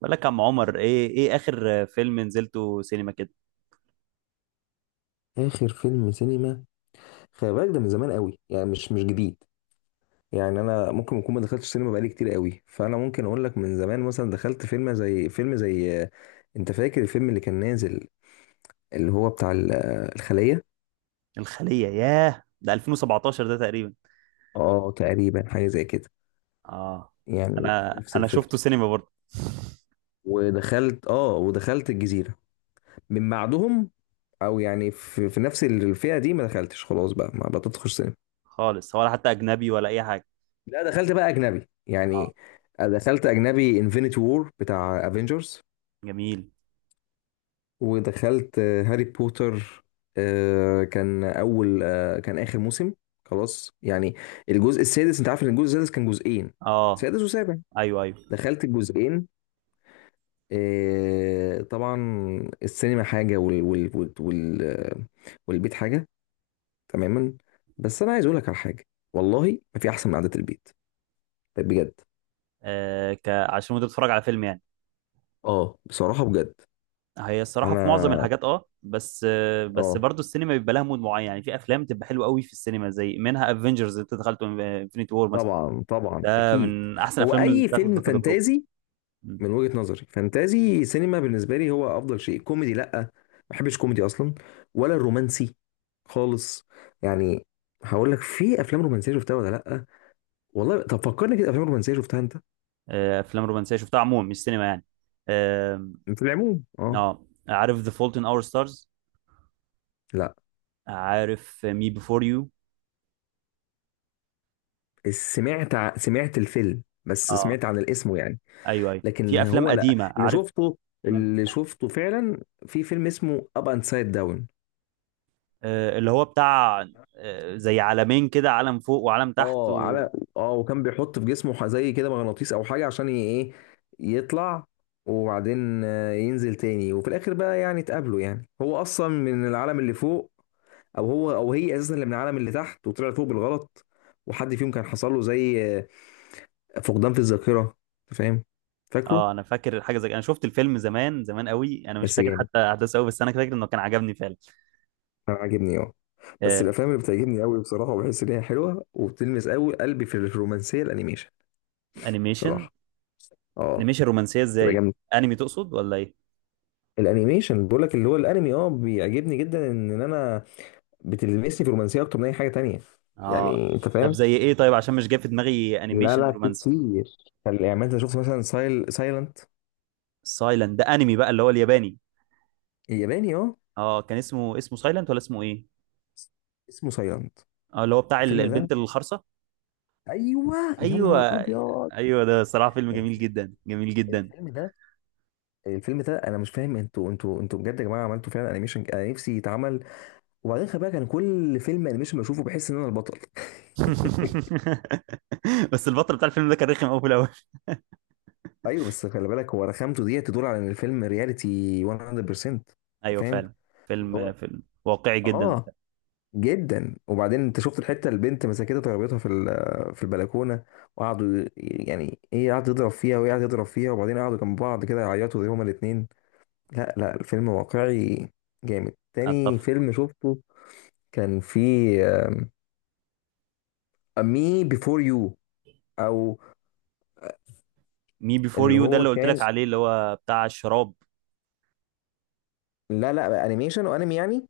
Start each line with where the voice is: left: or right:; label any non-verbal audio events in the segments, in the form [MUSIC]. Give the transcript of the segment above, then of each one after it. right: بقول لك يا عم عمر، ايه اخر فيلم نزلته سينما كده؟
left: اخر فيلم سينما. خلي بالك ده من زمان قوي، يعني مش جديد. يعني انا ممكن اكون ما دخلتش سينما بقالي كتير قوي، فانا ممكن اقول لك من زمان، مثلا دخلت فيلم زي انت فاكر الفيلم اللي كان نازل، اللي هو بتاع الخلية.
right: الخلية، ياه ده 2017 ده تقريبا.
left: اه تقريبا حاجة زي كده،
right: اه.
left: يعني
right: انا
left: نفس
right: انا شفته
left: الفكرة.
right: سينما برضه.
left: ودخلت، اه ودخلت الجزيرة من بعدهم. او يعني في نفس الفئة دي، ما دخلتش. خلاص بقى ما بتدخل سينما.
right: خالص، ولا حتى اجنبي ولا اي حاجة؟
left: لا دخلت بقى اجنبي
right: اه.
left: يعني. دخلت اجنبي انفينيتي وور بتاع افنجرز.
right: جميل.
left: ودخلت هاري بوتر. كان اول، كان اخر موسم، خلاص يعني. الجزء السادس، انت عارف ان الجزء السادس كان جزئين،
right: اه.
left: سادس وسابع.
right: ايوه، ايوه.
left: دخلت الجزئين. طبعا. السينما حاجه والبيت حاجه. تماما. بس انا عايز اقول لك على حاجه، والله ما في احسن من قعده البيت، بجد.
right: عشان وانت بتتفرج على فيلم يعني.
left: اه بصراحه بجد.
right: هي الصراحة في معظم
left: انا،
right: الحاجات، اه، بس
left: اه
right: برضه السينما بيبقى لها مود معين. يعني في افلام تبقى حلوة قوي في السينما، زي منها افنجرز اللي انت دخلته، انفينيتي وور مثلا.
left: طبعا طبعا اكيد.
right: من احسن
left: هو
right: الافلام اللي
left: اي
right: اتاخدت
left: فيلم
right: كتجربة.
left: فانتازي،
right: مم.
left: من وجهة نظري فانتازي سينما بالنسبه لي هو افضل شيء. كوميدي لا، ما بحبش كوميدي اصلا، ولا الرومانسي خالص. يعني هقول لك، في افلام رومانسيه شفتها ولا لا؟ والله طب فكرني كده، افلام رومانسيه شفتها انت؟
right: افلام رومانسيه شفتها عموما، مش سينما يعني. آم،
left: في العموم اه.
right: اه، عارف ذا فولت ان اور ستارز؟
left: لا
right: عارف مي بيفور يو؟
left: سمعت الفيلم، بس
right: اه.
left: سمعت عن الاسم يعني.
right: ايوه، ايوه،
left: لكن
right: في افلام
left: هو، لا
right: قديمه،
left: اللي
right: عارف.
left: شفته،
right: مم.
left: اللي شفته فعلا، في فيلم اسمه اب اند سايد داون.
right: اللي هو بتاع، زي عالمين كده، عالم فوق وعالم تحت
left: اه
right: و...
left: على، اه وكان بيحط في جسمه زي كده مغناطيس او حاجه، عشان ايه، يطلع، وبعدين ينزل تاني. وفي الاخر بقى يعني اتقابلوا. يعني هو اصلا من العالم اللي فوق، او هو او هي اساسا اللي من العالم اللي تحت، وطلع فوق بالغلط. وحد فيهم كان حصل له زي فقدان في الذاكره. أنت فاهم؟ فاكره؟
right: اه، انا فاكر حاجه، زي، انا شفت الفيلم زمان زمان قوي، انا مش
left: بس
right: فاكر
left: جامد،
right: حتى احداثه قوي، بس انا فاكر انه كان عجبني فعلا.
left: انا عاجبني اه. بس
right: آه،
left: الافلام اللي بتعجبني قوي بصراحه، وبحس ان هي حلوه وبتلمس قوي قلبي في الرومانسيه، الانيميشن
right: الانيميشن.
left: بصراحه، اه.
right: انيميشن رومانسيه
left: تبقى
right: ازاي؟
left: جامده.
right: انمي تقصد ولا ايه؟
left: الانيميشن بقول لك، اللي هو الانمي اه، بيعجبني جدا. إن انا بتلمسني في الرومانسيه اكتر من اي حاجه تانية.
right: اه.
left: يعني انت
right: طب
left: فاهم.
right: زي ايه؟ طيب، عشان مش جاي في دماغي
left: لا
right: انيميشن
left: لا، في
right: رومانسي.
left: كتير. طب يعني ما انت شفت، مثلا سايلنت.
right: سايلنت ده انمي بقى، اللي هو الياباني.
left: الياباني اه.
right: اه، كان اسمه سايلنت ولا اسمه ايه؟
left: اسمه سايلنت.
right: اه، اللي هو بتاع
left: الفيلم ده،
right: البنت الخرصه.
left: ايوه. يا نهار
right: ايوه.
left: ابيض،
right: ايوه، ده صراحه فيلم جميل جدا، جميل جدا.
left: الفيلم ده، الفيلم ده. انا مش فاهم، انتوا بجد يا جماعه عملتوا فعلا انيميشن انا نفسي يتعمل. وبعدين خلي بالك، انا كل فيلم انيميشن بشوفه بحس ان انا البطل.
right: [LAUGHS] بس البطل بتاع الفيلم ده كان رخم قوي في الاول.
left: ايوه، بس خلي بالك، هو رخامته دي تدل على ان الفيلم رياليتي 100%. انت
right: ايوه
left: فاهم؟
right: فعلا.
left: اللي
right: فيلم
left: هو
right: فيلم واقعي جدا.
left: اه، جدا. وبعدين انت شفت الحته، البنت مسكتها ضربتها في البلكونه، وقعدوا ي- يعني ايه، قعد يضرب فيها وهي قعدت تضرب فيها. وبعدين قعدوا جنب بعض كده يعيطوا، زي هما الاثنين. لا لا، الفيلم واقعي، جامد. تاني
right: اتفق.
left: فيلم شفته كان، في مي بيفور يو، او،
right: مي بيفور
left: اللي
right: يو ده
left: هو
right: اللي قلت
left: كان،
right: لك عليه، اللي هو بتاع الشراب.
left: لا لا انيميشن وانمي يعني.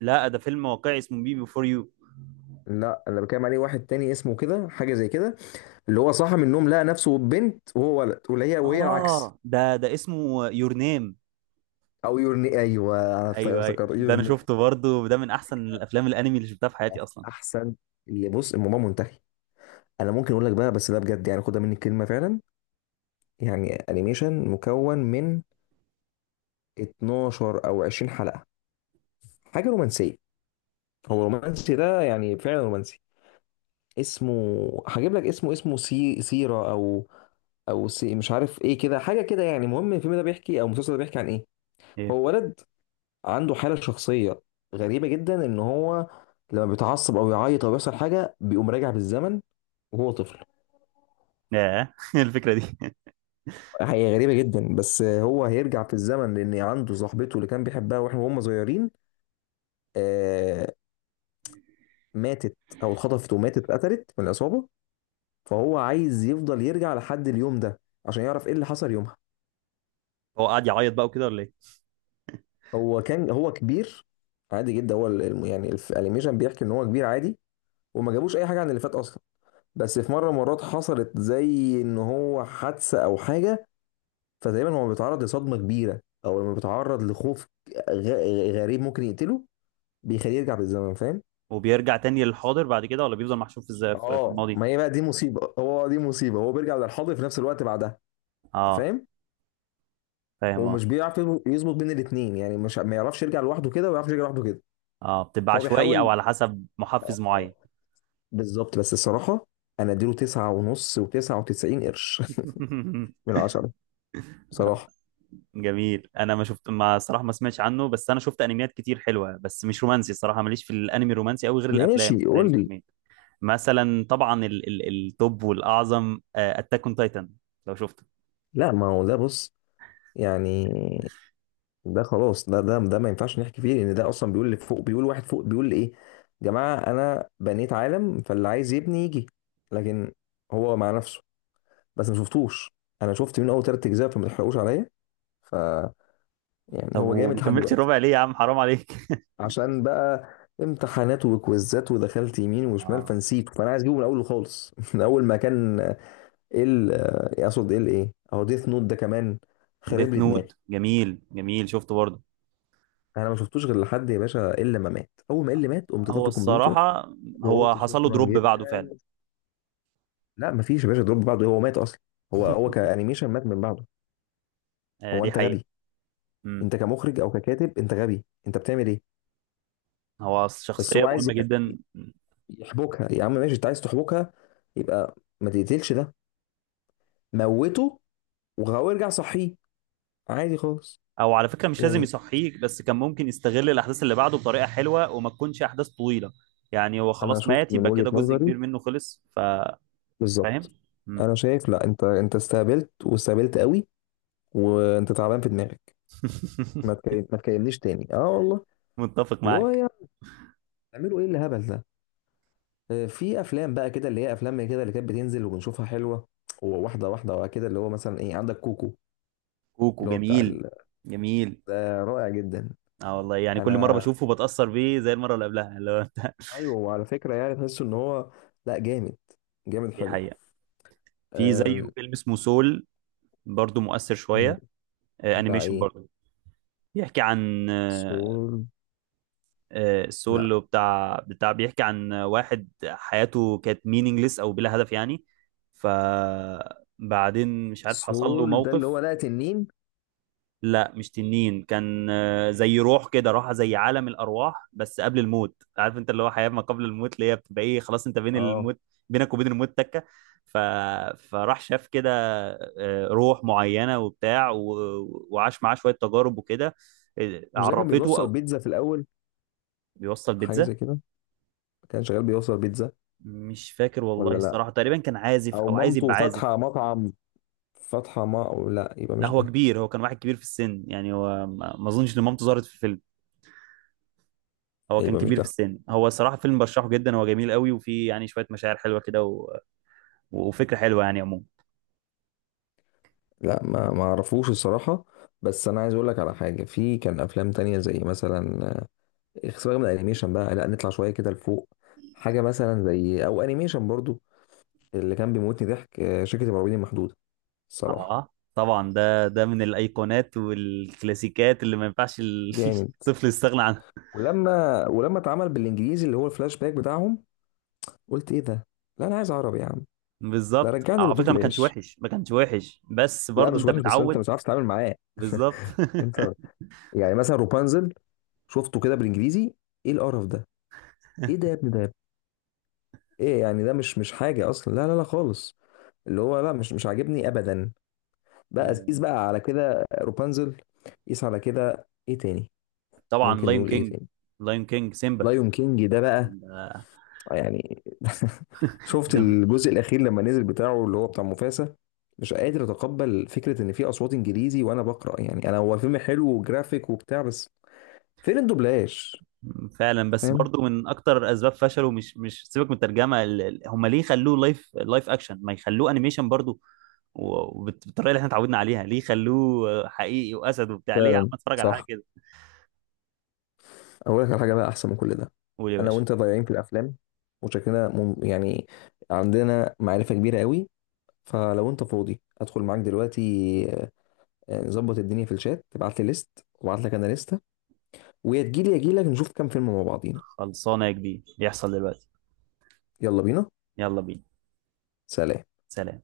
right: لا، ده فيلم واقعي اسمه مي بيفور يو.
left: لا اللي بتكلم عليه واحد تاني، اسمه كده حاجه زي كده، اللي هو صاحي من النوم لقى نفسه بنت وهو ولد، وهي العكس.
right: اه، ده اسمه يور نيم.
left: او يورني، ايوه، انا
right: ايوه، ايوه،
left: افتكرت
right: ده انا
left: يورني.
right: شفته برضه، وده من احسن الافلام الانمي اللي شفتها في حياتي اصلا.
left: احسن. اللي بص، الموضوع منتهي. انا ممكن اقول لك بقى، بس ده بجد يعني، خدها مني الكلمه فعلا. يعني انيميشن مكون من 12 او 20 حلقه، حاجه رومانسيه، هو رومانسي ده، يعني فعلا رومانسي. اسمه، هجيب لك اسمه، اسمه سيرة، او، او سي مش عارف ايه كده، حاجه كده. يعني المهم الفيلم ده بيحكي، او المسلسل ده بيحكي عن ايه.
right: ايه.
left: هو ولد عنده حالة شخصية غريبة جدا، ان هو لما بيتعصب او يعيط او يحصل حاجة بيقوم راجع بالزمن وهو طفل.
right: ياه، [LAUGHS] الفكره دي.
left: هي غريبة جدا، بس هو هيرجع في الزمن لان عنده صاحبته اللي كان بيحبها واحنا وهم صغيرين، آه، ماتت، او اتخطفت وماتت، اتقتلت من العصابة. فهو عايز يفضل يرجع لحد اليوم ده، عشان يعرف ايه اللي حصل يومها.
right: هو قاعد يعيط بقى وكده ولا ايه؟
left: هو كان، هو كبير عادي جدا، هو يعني الانيميشن بيحكي ان هو كبير عادي، وما جابوش اي حاجة عن اللي فات اصلا. بس في مرات حصلت زي ان هو حادثه او حاجه، فتقريبا هو بيتعرض لصدمه كبيره، او لما بيتعرض لخوف غريب، ممكن يقتله، بيخليه يرجع بالزمن. فاهم؟
right: وبيرجع تاني للحاضر بعد كده، ولا بيفضل محشور في الز- في في
left: اه
right: الماضي؟
left: ما هي بقى دي مصيبه، هو دي مصيبه، هو بيرجع للحاضر في نفس الوقت بعدها. انت
right: اه.
left: فاهم.
right: فاهم، اه.
left: ومش بيعرف يظبط بين الاثنين. يعني مش، ما يعرفش يرجع لوحده كده، وما يعرفش يرجع لوحده كده.
right: اه، بتبقى
left: فهو
right: عشوائي او
left: بيحاول،
right: على حسب محفز
left: اه،
right: معين.
left: بالظبط. بس الصراحه، انا اديله تسعة ونص وتسعة وتسعين قرش
right: [LAUGHS]
left: [LAUGHS] من عشرة، بصراحه.
right: جميل. انا ما، صراحه، ما سمعتش عنه، بس انا شفت انميات كتير حلوه، بس مش رومانسي. الصراحه ماليش في الانمي الرومانسي قوي، غير الافلام
left: ماشي
right: زي
left: قول لي.
right: الفيلمين. مثلا، طبعا ال التوب والاعظم، اتاك اون تايتن، لو شفته.
left: لا ما هو ده بص، يعني ده خلاص ده ده ده ما ينفعش نحكي فيه، لان ده اصلا بيقول اللي فوق، بيقول واحد فوق بيقول ايه، يا جماعه انا بنيت عالم، فاللي عايز يبني يجي. لكن هو مع نفسه. بس ما شفتوش، انا شفت من اول ثلاث اجزاء، فما تحرقوش عليا. ف، يعني
right: طب
left: هو جامد
right: وما
left: لحد
right: كملتش
left: دلوقتي.
right: الربع ليه يا عم، حرام عليك. [LAUGHS]
left: عشان بقى امتحانات وكويزات ودخلت يمين وشمال
right: اه.
left: فنسيته، فانا عايز اجيبه من الاول خالص [LAUGHS] من اول ما كان ال، اقصد ال ايه، اهو ديث نوت ده كمان خرب
right: ديث
left: لي دماغي.
right: نوت، جميل، جميل، شفته برضه.
left: انا ما شفتوش غير لحد يا باشا، الا ما مات، اول ما اللي مات قمت
right: هو
left: طافي الكمبيوتر
right: الصراحه هو
left: وقلت
right: حصل له
left: شكرا
right: دروب
left: جدا.
right: بعده فعلا.
left: لا ما فيش يا باشا دروب بعده، هو مات اصلا. هو كانيميشن مات من بعده.
right: آه،
left: هو
right: دي
left: انت
right: حقيقه.
left: غبي؟
right: امم
left: انت كمخرج او ككاتب انت غبي، انت بتعمل ايه؟
right: هو
left: بس
right: شخصيه
left: هو عايز
right: مهمه جدا.
left: يحبكها. يا عم ماشي انت عايز تحبكها، يبقى ما تقتلش ده، موته وهو ارجع صحيه عادي خالص
right: او على فكره مش لازم
left: يعني.
right: يصحيك، بس كان ممكن يستغل الاحداث اللي بعده بطريقه حلوه، وما تكونش احداث طويله. يعني هو
left: انا
right: خلاص
left: شفت
right: مات،
left: من
right: يبقى
left: وجهة
right: كده جزء
left: نظري،
right: كبير منه خلص. فاهم.
left: بالظبط.
right: مم.
left: انا شايف لا، انت انت استهبلت واستهبلت قوي، وانت تعبان في دماغك.
right: [LAUGHS]
left: ما تكلمنيش تاني، اه والله.
right: متفق
left: اللي هو
right: معاك.
left: يا، بتعملوا ايه الهبل ده؟ في افلام بقى كده، اللي هي افلام كده اللي كانت بتنزل وبنشوفها حلوه، وواحده واحده كده، اللي هو مثلا ايه، عندك كوكو،
right: كوكو،
left: اللي هو بتاع
right: جميل،
left: ال...
right: جميل.
left: ده رائع جدا.
right: اه والله، يعني كل مره
left: انا،
right: بشوفه بتاثر بيه زي المره اللي قبلها، اللي هو انت.
left: ايوه، وعلى فكره يعني تحس ان هو، لا جامد،
right: [LAUGHS]
left: جامد
right: دي
left: حلو.
right: حقيقه. في
left: أم...
right: زيه فيلم اسمه سول، برضه مؤثر شويه.
left: بتاع
right: انيميشن
left: ايه؟
right: برضه. بيحكي عن،
left: سول؟ لا
right: السول، بتاع بتاع بيحكي عن واحد حياته كانت مينينجلس او بلا هدف يعني. فبعدين مش عارف، حصل له
left: سول ده اللي هو،
right: موقف.
left: لا تنين.
right: لا، مش تنين. كان، زي روح كده، راح زي عالم الارواح، بس قبل الموت. عارف انت اللي هو حياة ما قبل الموت، اللي هي بتبقى ايه، خلاص انت بين
left: اه
right: الموت، بينك وبين الموت تكة. ف... فراح شاف كده، روح معينة وبتاع و... وعاش معاه شوية تجارب وكده،
left: مش ده كان
right: عرفته
left: بيوصل
right: او...
left: بيتزا في الاول؟
right: بيوصل
left: حاجه
right: بيتزا.
left: زي كده، كان شغال بيوصل بيتزا.
right: مش فاكر والله
left: ولا لا،
right: الصراحة، تقريبا كان عازف
left: او
right: أو عايز
left: مامته
right: يبقى عازف.
left: فاتحه مطعم، فاتحه ما، أو لا يبقى
right: لا،
left: مش
right: هو
left: ده.
right: كبير، هو كان واحد كبير في السن. يعني هو ما أظنش إن مامته ظهرت في الفيلم. هو كان
left: يبقى مش
right: كبير في
left: ده.
right: السن، هو صراحة فيلم برشحه جدا، هو جميل قوي، وفيه يعني شوية مشاعر حلوة كده و... وفكرة حلوة يعني عموما.
left: لا ما ما اعرفوش الصراحه. بس انا عايز اقول لك على حاجه، في كان افلام تانية، زي مثلا سيبك من الانيميشن بقى، لا نطلع شويه كده لفوق. حاجه مثلا زي، او انيميشن برضو، اللي كان بيموتني ضحك، شركه المرعبين المحدوده، الصراحه.
right: آه، طبعا ده من الأيقونات والكلاسيكات اللي ما ينفعش [LAUGHS]
left: جامد.
right: الطفل يستغنى عنها.
left: ولما اتعمل بالانجليزي، اللي هو الفلاش باك بتاعهم، قلت ايه ده، لا انا عايز عربي يا عم، لا
right: بالظبط.
left: رجعني
right: على فكرة ما كانش
left: لدوبلاش.
right: وحش، ما كانش وحش، بس
left: لا
right: برضو
left: مش
right: أنت
left: وحش، بس انت
right: متعود.
left: مش عارف تتعامل معاه [LAUGHS]
right: بالظبط.
left: انت، يعني مثلا روبانزل، شفته كده بالانجليزي، ايه القرف ده؟ ايه ده يا
right: [LAUGHS]
left: ابني، ده يا ابني؟ ايه يعني، ده مش حاجه اصلا، لا لا لا خالص، اللي هو لا، مش عاجبني ابدا. بقى قيس بقى على كده روبانزل، قيس على كده ايه تاني،
right: طبعا،
left: ممكن
right: لاين
left: نقول ايه
right: كينج.
left: تاني.
right: لاين كينج.
left: لايون كينج ده بقى،
right: سيمبا.
left: يعني [LAUGHS] شفت
right: جدا.
left: الجزء الاخير لما نزل، بتاعه اللي هو بتاع مفاسا؟ مش قادر اتقبل فكره ان في اصوات انجليزي وانا بقرا. يعني انا، هو الفيلم حلو وجرافيك وبتاع، بس فين الدوبلاج؟
right: فعلا، بس
left: فاهم.
right: برضو من اكتر اسباب فشله مش سيبك من الترجمه، هم ليه خلوه لايف اكشن؟ ما يخلوه انيميشن برضو، وبالطريقه اللي احنا اتعودنا عليها؟ ليه خلوه حقيقي، واسد وبتاع، ليه يا عم
left: فعلا
right: اتفرج على حاجه
left: صح.
right: كده.
left: اقول لك على حاجه بقى احسن من كل ده.
right: قول يا
left: انا
right: باشا.
left: وانت ضايعين في الافلام، وشكلنا يعني عندنا معرفه كبيره قوي. فلو انت فاضي ادخل معاك دلوقتي، نظبط الدنيا في الشات، تبعت لي ليست وابعت لك انا لسته، ويا تجيلي يا اجيلك نشوف كام فيلم مع بعضينا.
right: خلصانه يا كبير، يحصل دلوقتي.
left: يلا بينا.
right: يلا بينا.
left: سلام.
right: سلام.